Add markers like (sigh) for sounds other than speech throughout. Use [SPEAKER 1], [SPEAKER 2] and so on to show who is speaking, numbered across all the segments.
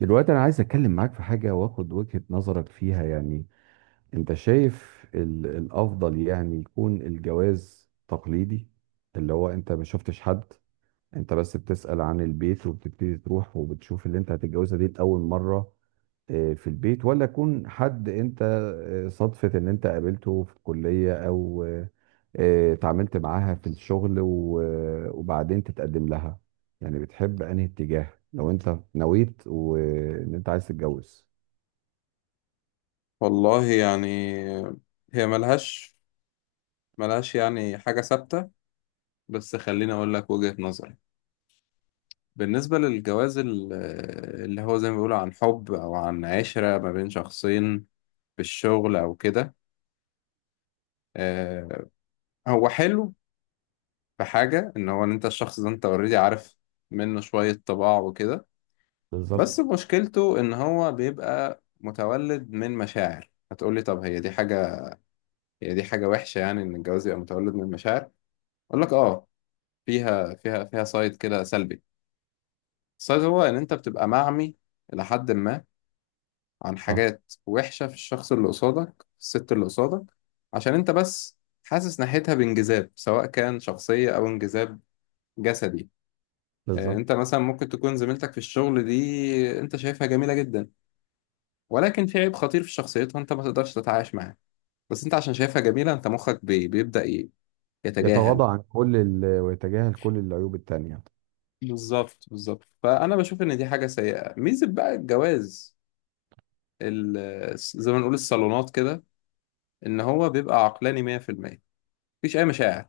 [SPEAKER 1] دلوقتي انا عايز اتكلم معاك في حاجه واخد وجهه نظرك فيها يعني. انت شايف الافضل يعني يكون الجواز تقليدي، اللي هو انت ما شفتش حد، انت بس بتسأل عن البيت وبتبتدي تروح وبتشوف اللي انت هتتجوزها دي لاول مره، في البيت. ولا يكون حد انت صدفة ان انت قابلته في الكلية، او اتعاملت معاها في الشغل وبعدين تتقدم لها. يعني بتحب انهي اتجاه لو انت نويت وان انت عايز تتجوز؟
[SPEAKER 2] والله يعني هي ملهاش يعني حاجة ثابتة. بس خليني أقول لك وجهة نظري. بالنسبة للجواز اللي هو زي ما بيقولوا عن حب أو عن عشرة ما بين شخصين في الشغل أو كده، آه، هو حلو في حاجة إن هو إن أنت الشخص ده أنت أوريدي عارف منه شوية طباع وكده. بس
[SPEAKER 1] بالظبط.
[SPEAKER 2] مشكلته إن هو بيبقى متولد من مشاعر. هتقولي طب هي دي حاجة، هي دي حاجة وحشة يعني إن الجواز يبقى متولد من مشاعر؟ أقول لك آه، فيها سايد كده سلبي. السايد هو ان انت بتبقى معمي الى حد ما عن
[SPEAKER 1] صح.
[SPEAKER 2] حاجات وحشه في الشخص اللي قصادك، في الست اللي قصادك، عشان انت بس حاسس ناحيتها بانجذاب، سواء كان شخصيه او انجذاب جسدي. انت
[SPEAKER 1] بالظبط.
[SPEAKER 2] مثلا ممكن تكون زميلتك في الشغل دي انت شايفها جميله جدا، ولكن في عيب خطير في شخصيتها انت ما تقدرش تتعايش معاه. بس انت عشان شايفها جميله انت مخك بيبدا يتجاهل.
[SPEAKER 1] يتغاضى عن كل ويتجاهل كل العيوب التانية.
[SPEAKER 2] بالظبط، بالظبط. فانا بشوف ان دي حاجه سيئه. ميزه بقى الجواز، زي ما نقول الصالونات كده، ان هو بيبقى عقلاني 100%، مفيش اي مشاعر.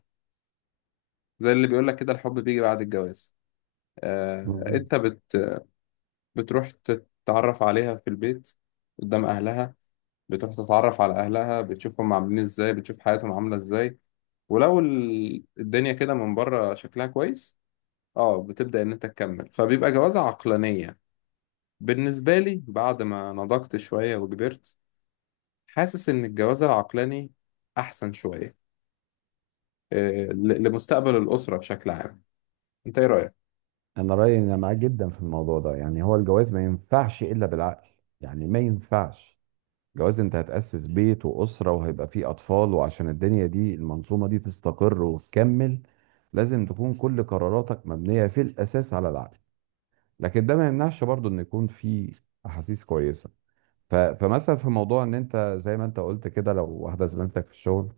[SPEAKER 2] زي اللي بيقول لك كده الحب بيجي بعد الجواز. آه،
[SPEAKER 1] مم.
[SPEAKER 2] انت بت بتروح تتعرف عليها في البيت قدام اهلها، بتروح تتعرف على اهلها، بتشوفهم عاملين ازاي، بتشوف حياتهم عاملة ازاي. ولو الدنيا كده من بره شكلها كويس، اه بتبدأ ان انت تكمل، فبيبقى جوازة عقلانية. بالنسبة لي بعد ما نضجت شوية وكبرت، حاسس ان الجواز العقلاني احسن شوية، لمستقبل الأسرة بشكل عام. أنت إيه رأيك؟
[SPEAKER 1] انا رأيي إن انا معاك جدا في الموضوع ده، يعني هو الجواز ما ينفعش الا بالعقل. يعني ما ينفعش جواز انت هتأسس بيت وأسرة وهيبقى فيه أطفال، وعشان الدنيا دي المنظومة دي تستقر وتكمل لازم تكون كل قراراتك مبنية في الأساس على العقل. لكن ده ما يمنعش برضو إن يكون في أحاسيس كويسة. فمثلا في موضوع إن أنت زي ما أنت قلت كده، لو واحدة زميلتك في الشغل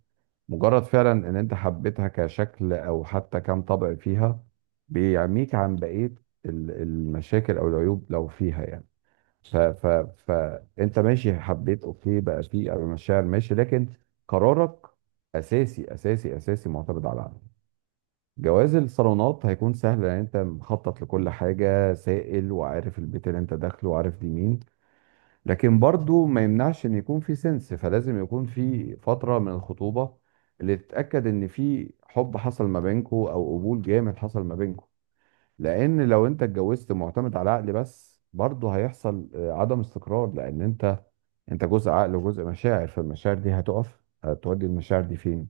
[SPEAKER 1] مجرد فعلا إن أنت حبيتها كشكل أو حتى كم طبع فيها بيعميك عن بقية المشاكل أو العيوب لو فيها يعني. ف ف فانت ماشي حبيت اوكي، بقى في مشاعر ماشي، لكن قرارك اساسي اساسي اساسي معتمد على عقلك. جواز الصالونات هيكون سهل لان انت مخطط لكل حاجه سائل، وعارف البيت اللي انت داخله وعارف دي مين. لكن برضو ما يمنعش ان يكون في سنس، فلازم يكون في فتره من الخطوبه اللي تتاكد ان في حب حصل ما بينكو او قبول جامد حصل ما بينكو. لان لو انت اتجوزت معتمد على عقل بس برضه هيحصل عدم استقرار، لان انت جزء عقل وجزء مشاعر. فالمشاعر دي هتقف، هتودي المشاعر دي فين؟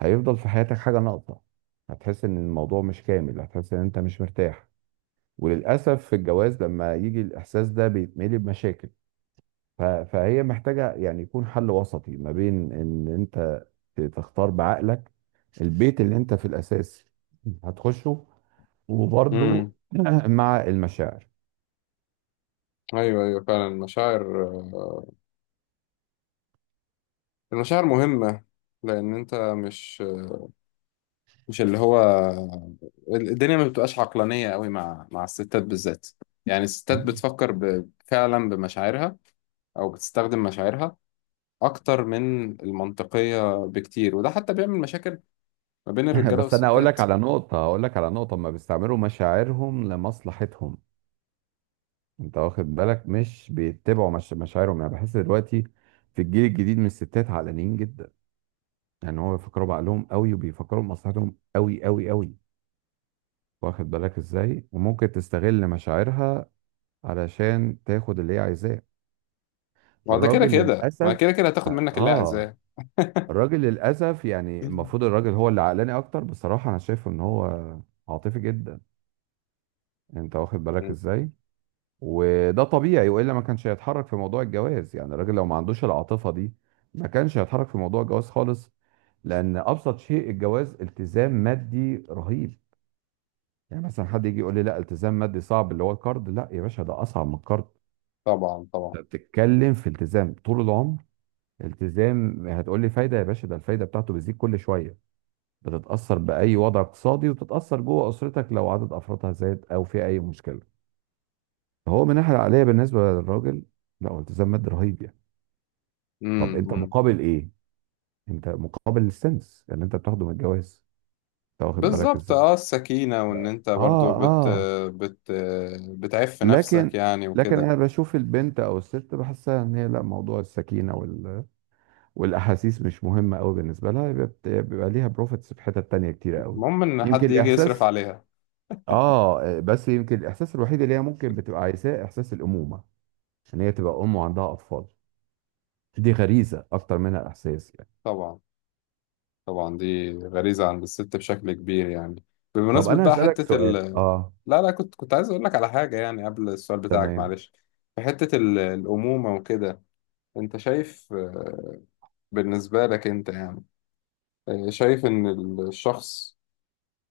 [SPEAKER 1] هيفضل في حياتك حاجة ناقصة، هتحس ان الموضوع مش كامل، هتحس ان انت مش مرتاح. وللأسف في الجواز لما يجي الإحساس ده بيتملي بمشاكل. فهي محتاجة يعني يكون حل وسطي ما بين ان انت تختار بعقلك البيت اللي انت في الأساس هتخشه، وبرضه
[SPEAKER 2] امم
[SPEAKER 1] (clears throat) (laughs) مع المشاعر.
[SPEAKER 2] ايوه، ايوه، فعلا المشاعر، المشاعر مهمة. لان انت مش مش اللي هو الدنيا ما بتبقاش عقلانية قوي مع الستات بالذات. يعني الستات بتفكر فعلا بمشاعرها او بتستخدم مشاعرها اكتر من المنطقية بكتير، وده حتى بيعمل مشاكل ما بين
[SPEAKER 1] (laughs)
[SPEAKER 2] الرجالة
[SPEAKER 1] بس انا هقول
[SPEAKER 2] والستات.
[SPEAKER 1] لك على نقطه، هقول لك على نقطه، ما بيستعملوا مشاعرهم لمصلحتهم. انت واخد بالك، مش بيتبعوا مش مشاعرهم يعني. بحس دلوقتي في الجيل الجديد من الستات علانيين جدا، يعني هو بيفكروا بعقلهم قوي وبيفكروا بمصلحتهم قوي قوي قوي. واخد بالك ازاي؟ وممكن تستغل مشاعرها علشان تاخد اللي هي عايزاه.
[SPEAKER 2] ما هو ده كده
[SPEAKER 1] الراجل
[SPEAKER 2] كده، ما هي
[SPEAKER 1] للاسف
[SPEAKER 2] كده كده هتاخد
[SPEAKER 1] اه
[SPEAKER 2] منك اللي هي
[SPEAKER 1] آه.
[SPEAKER 2] عايزاه.
[SPEAKER 1] الراجل للاسف يعني المفروض
[SPEAKER 2] (laughs)
[SPEAKER 1] الراجل هو اللي عقلاني اكتر، بصراحة انا شايفه ان هو عاطفي جدا. انت واخد بالك
[SPEAKER 2] مم.
[SPEAKER 1] ازاي. وده طبيعي، والا ما كانش هيتحرك في موضوع الجواز. يعني الراجل لو ما عندوش العاطفه دي ما كانش هيتحرك في موضوع الجواز خالص، لان ابسط شيء الجواز التزام مادي رهيب. يعني مثلا حد يجي يقول لي لا التزام مادي صعب اللي هو الكارد، لا يا باشا ده اصعب من الكارد.
[SPEAKER 2] طبعا،
[SPEAKER 1] انت
[SPEAKER 2] طبعا.
[SPEAKER 1] بتتكلم في التزام طول العمر. التزام هتقول لي فايده، يا باشا ده الفايده بتاعته بتزيد كل شويه، بتتاثر باي وضع اقتصادي وتتاثر جوه اسرتك لو عدد افرادها زاد او في اي مشكله. فهو من الناحيه العقليه بالنسبه للراجل، لا هو التزام مادي رهيب يعني. طب انت
[SPEAKER 2] امم
[SPEAKER 1] مقابل ايه؟ انت مقابل السنس اللي انت بتاخده من الجواز؟ انت واخد بالك
[SPEAKER 2] بالظبط.
[SPEAKER 1] ازاي.
[SPEAKER 2] اه السكينة، وان
[SPEAKER 1] لا
[SPEAKER 2] انت برضو
[SPEAKER 1] اه.
[SPEAKER 2] بت
[SPEAKER 1] اه.
[SPEAKER 2] بت بتعف نفسك
[SPEAKER 1] لكن
[SPEAKER 2] يعني
[SPEAKER 1] لكن
[SPEAKER 2] وكده.
[SPEAKER 1] انا بشوف البنت او الست بحسها ان هي لا موضوع السكينه والاحاسيس مش مهمه قوي بالنسبه لها، يبقى بيبقى ليها بروفيتس في حتت تانية كتير قوي.
[SPEAKER 2] المهم ان
[SPEAKER 1] يمكن
[SPEAKER 2] حد يجي يصرف
[SPEAKER 1] الاحساس،
[SPEAKER 2] عليها.
[SPEAKER 1] اه بس يمكن الاحساس الوحيد اللي هي ممكن بتبقى عايزاه احساس الامومه، عشان هي تبقى ام وعندها اطفال. دي غريزه اكتر منها احساس يعني.
[SPEAKER 2] طبعا، طبعا، دي غريزة عند الست بشكل كبير يعني.
[SPEAKER 1] طب
[SPEAKER 2] بمناسبة
[SPEAKER 1] انا
[SPEAKER 2] بقى
[SPEAKER 1] هسالك
[SPEAKER 2] حتة
[SPEAKER 1] سؤال اه.
[SPEAKER 2] لا لا، كنت عايز اقول لك على حاجة يعني قبل السؤال بتاعك،
[SPEAKER 1] تمام.
[SPEAKER 2] معلش. في حتة الأمومة وكده، انت شايف، بالنسبة لك انت يعني، شايف ان الشخص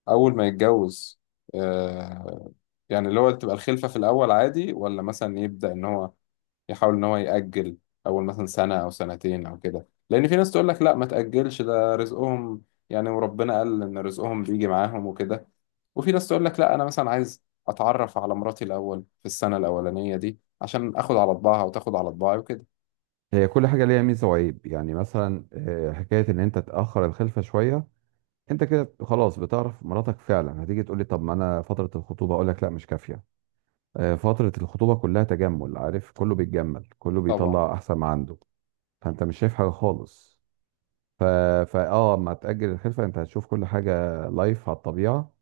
[SPEAKER 2] اول ما يتجوز، آه، يعني اللي هو تبقى الخلفة في الأول عادي، ولا مثلا يبدأ إن هو يحاول ان هو يأجل اول مثلا سنة او سنتين او كده؟ لان في ناس تقول لك لا ما تأجلش، ده رزقهم يعني، وربنا قال ان رزقهم بيجي معاهم وكده. وفي ناس تقول لك لا انا مثلا عايز اتعرف على مراتي الاول في السنة الاولانية دي عشان اخد على طباعها وتاخد على طباعي وكده.
[SPEAKER 1] هي كل حاجة ليها ميزة وعيب، يعني مثلا حكاية إن أنت تأخر الخلفة شوية أنت كده خلاص بتعرف مراتك فعلا. هتيجي تقول لي طب ما أنا فترة الخطوبة؟ أقول لك لا مش كافية. فترة الخطوبة كلها تجمل عارف، كله بيتجمل كله
[SPEAKER 2] طبعا.
[SPEAKER 1] بيطلع أحسن ما عنده، فأنت مش شايف حاجة خالص. ف... فا ما تأجل الخلفة أنت هتشوف كل حاجة لايف على الطبيعة،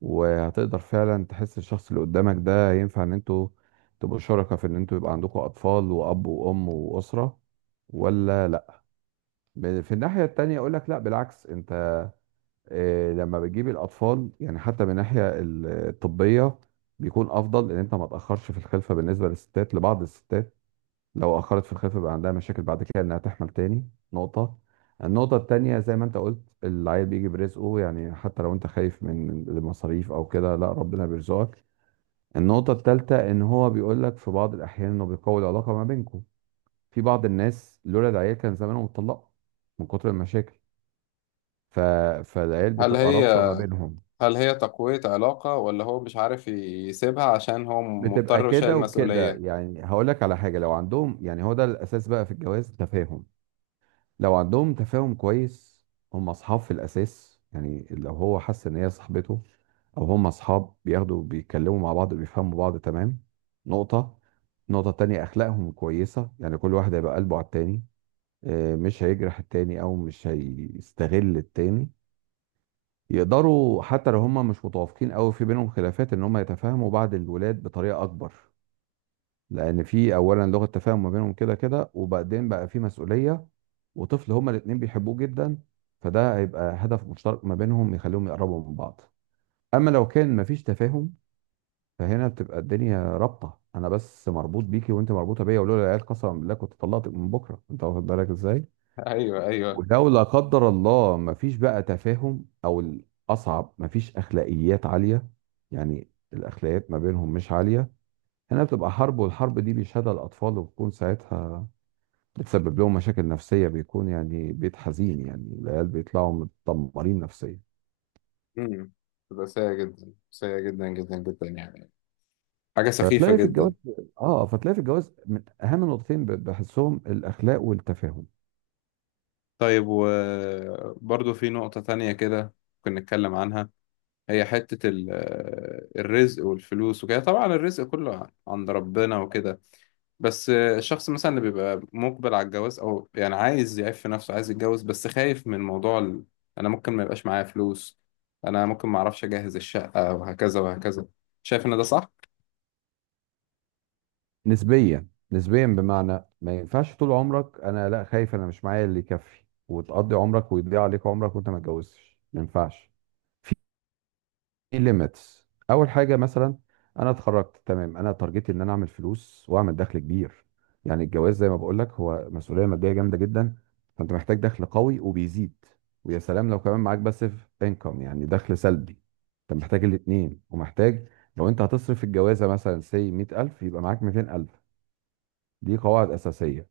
[SPEAKER 1] وهتقدر فعلا تحس الشخص اللي قدامك ده ينفع إن أنتوا تبقوا شركاء في إن أنتوا يبقى عندكم أطفال وأب وأم وأسرة. ولا في الناحية التانية أقول لك لا بالعكس، أنت لما بتجيب الأطفال يعني حتى من الناحية الطبية بيكون أفضل إن أنت ما تأخرش في الخلفة، بالنسبة للستات، لبعض الستات لو أخرت في الخلفة بقى عندها مشاكل بعد كده إنها تحمل تاني. نقطة، النقطة التانية زي ما أنت قلت، العيل بيجي برزقه، يعني حتى لو أنت خايف من المصاريف أو كده لا ربنا بيرزقك. النقطة التالتة إن هو بيقول لك في بعض الأحيان إنه بيقوي العلاقة ما بينكم. في بعض الناس لولا العيال كان زمانهم اتطلقوا من كتر المشاكل. ف... فالعيال
[SPEAKER 2] هل
[SPEAKER 1] بتبقى
[SPEAKER 2] هي
[SPEAKER 1] رابطه ما بينهم.
[SPEAKER 2] هل هي تقوية علاقة، ولا هو مش عارف يسيبها عشان هو
[SPEAKER 1] بتبقى
[SPEAKER 2] مضطر وشايل
[SPEAKER 1] كده وكده
[SPEAKER 2] مسؤولية؟
[SPEAKER 1] يعني. هقول لك على حاجه، لو عندهم يعني هو ده الاساس بقى في الجواز، تفاهم. لو عندهم تفاهم كويس هم اصحاب في الاساس، يعني لو هو حس ان هي صاحبته او هم اصحاب، بياخدوا بيتكلموا مع بعض وبيفهموا بعض تمام. نقطه، نقطه تانية اخلاقهم كويسه، يعني كل واحد هيبقى قلبه على التاني، مش هيجرح التاني او مش هيستغل التاني. يقدروا حتى لو هم مش متوافقين قوي في بينهم خلافات ان هم يتفاهموا بعد الولاد بطريقه اكبر، لان في اولا لغه تفاهم ما بينهم كده كده، وبعدين بقى في مسؤوليه وطفل هما الاتنين بيحبوه جدا، فده هيبقى هدف مشترك ما بينهم يخليهم يقربوا من بعض. اما لو كان مفيش تفاهم فهنا بتبقى الدنيا رابطه: انا بس مربوط بيكي وانت مربوطه بيا، ولولا العيال قسما بالله كنت طلقتك من بكره. انت واخد بالك ازاي.
[SPEAKER 2] (laughs) ايوه، ايوه.
[SPEAKER 1] ولو لا قدر الله مفيش بقى تفاهم، او الاصعب مفيش اخلاقيات عاليه، يعني الاخلاقيات ما بينهم مش عاليه، هنا بتبقى حرب، والحرب دي بيشهدها الاطفال، وبتكون ساعتها بتسبب لهم مشاكل نفسيه، بيكون يعني بيت حزين، يعني العيال بيطلعوا متدمرين نفسيا.
[SPEAKER 2] امم تبقى سيئة جدا، سيئة جدا جدا جدا يعني، حاجة سخيفة
[SPEAKER 1] فتلاقي في الجواز،
[SPEAKER 2] جدا.
[SPEAKER 1] اه فتلاقي في الجواز من اهم النقطتين بحسهم الاخلاق والتفاهم.
[SPEAKER 2] طيب، وبرضه في نقطة تانية كده كنا نتكلم عنها. هي حتة الرزق والفلوس وكده. طبعا الرزق كله عند ربنا وكده، بس الشخص مثلا اللي بيبقى مقبل على الجواز أو يعني عايز يعيش في نفسه، عايز يتجوز بس خايف من موضوع أنا ممكن ما يبقاش معايا فلوس، أنا ممكن ما أعرفش أجهز الشقة وهكذا وهكذا. شايف إن ده صح؟
[SPEAKER 1] نسبيا. نسبيا بمعنى ما ينفعش طول عمرك انا لا خايف انا مش معايا اللي يكفي، وتقضي عمرك ويضيع عليك عمرك وانت ما اتجوزتش، ما ينفعش. في ليميتس. اول حاجه مثلا انا اتخرجت تمام، انا تارجتي ان انا اعمل فلوس واعمل دخل كبير. يعني الجواز زي ما بقول لك هو مسؤوليه ماديه جامده جدا، فانت محتاج دخل قوي وبيزيد، ويا سلام لو كمان معاك باسيف انكم يعني دخل سلبي. انت محتاج الاثنين ومحتاج. لو انت هتصرف في الجوازه مثلا سي 100,000 يبقى معاك 200,000. دي قواعد اساسيه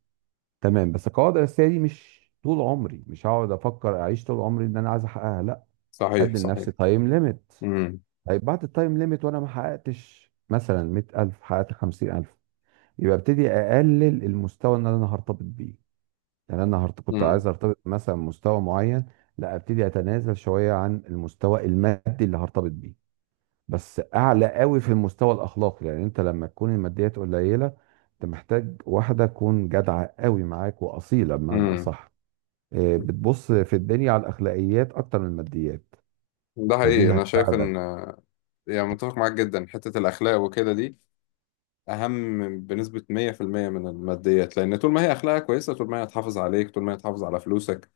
[SPEAKER 1] تمام. بس القواعد الاساسيه دي مش طول عمري، مش هقعد افكر اعيش طول عمري ان انا عايز احققها، لا.
[SPEAKER 2] صحيح،
[SPEAKER 1] هدي
[SPEAKER 2] صحيح.
[SPEAKER 1] لنفسي تايم ليميت.
[SPEAKER 2] امم
[SPEAKER 1] طيب بعد التايم ليميت وانا ما حققتش مثلا 100,000 حققت 50,000، يبقى ابتدي اقلل المستوى اللي انا هرتبط بيه. يعني انا كنت عايز
[SPEAKER 2] امم
[SPEAKER 1] ارتبط مثلا بمستوى معين. لا ابتدي اتنازل شويه عن المستوى المادي اللي هرتبط بيه، بس اعلى قوي في المستوى الاخلاقي. لان انت لما تكون الماديات قليله انت محتاج واحده تكون جدعه قوي معاك واصيله بمعنى
[SPEAKER 2] امم
[SPEAKER 1] اصح، إيه، بتبص في الدنيا على الاخلاقيات اكتر من الماديات،
[SPEAKER 2] ده حقيقي،
[SPEAKER 1] فدي
[SPEAKER 2] أنا شايف إن،
[SPEAKER 1] هتساعدك.
[SPEAKER 2] يعني متفق معاك جدا. حتة الأخلاق وكده دي أهم بنسبة 100% من الماديات، لأن طول ما هي أخلاقها كويسة طول ما هي هتحافظ عليك، طول ما هي هتحافظ على فلوسك،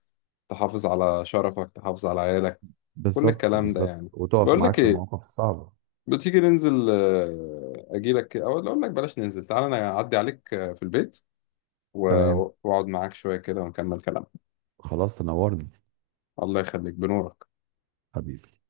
[SPEAKER 2] تحافظ على شرفك، تحافظ على عيالك. كل
[SPEAKER 1] بالظبط
[SPEAKER 2] الكلام ده
[SPEAKER 1] بالظبط.
[SPEAKER 2] يعني،
[SPEAKER 1] وتقف
[SPEAKER 2] بقول
[SPEAKER 1] معاك
[SPEAKER 2] لك
[SPEAKER 1] في
[SPEAKER 2] إيه،
[SPEAKER 1] المواقف الصعبه.
[SPEAKER 2] بتيجي ننزل، أجيلك أو أقول لك بلاش ننزل، تعالى أنا أعدي عليك في البيت و-
[SPEAKER 1] تمام.
[SPEAKER 2] وأقعد معاك شوية كده ونكمل كلام.
[SPEAKER 1] خلاص تنورني.
[SPEAKER 2] الله يخليك، بنورك.
[SPEAKER 1] حبيبي.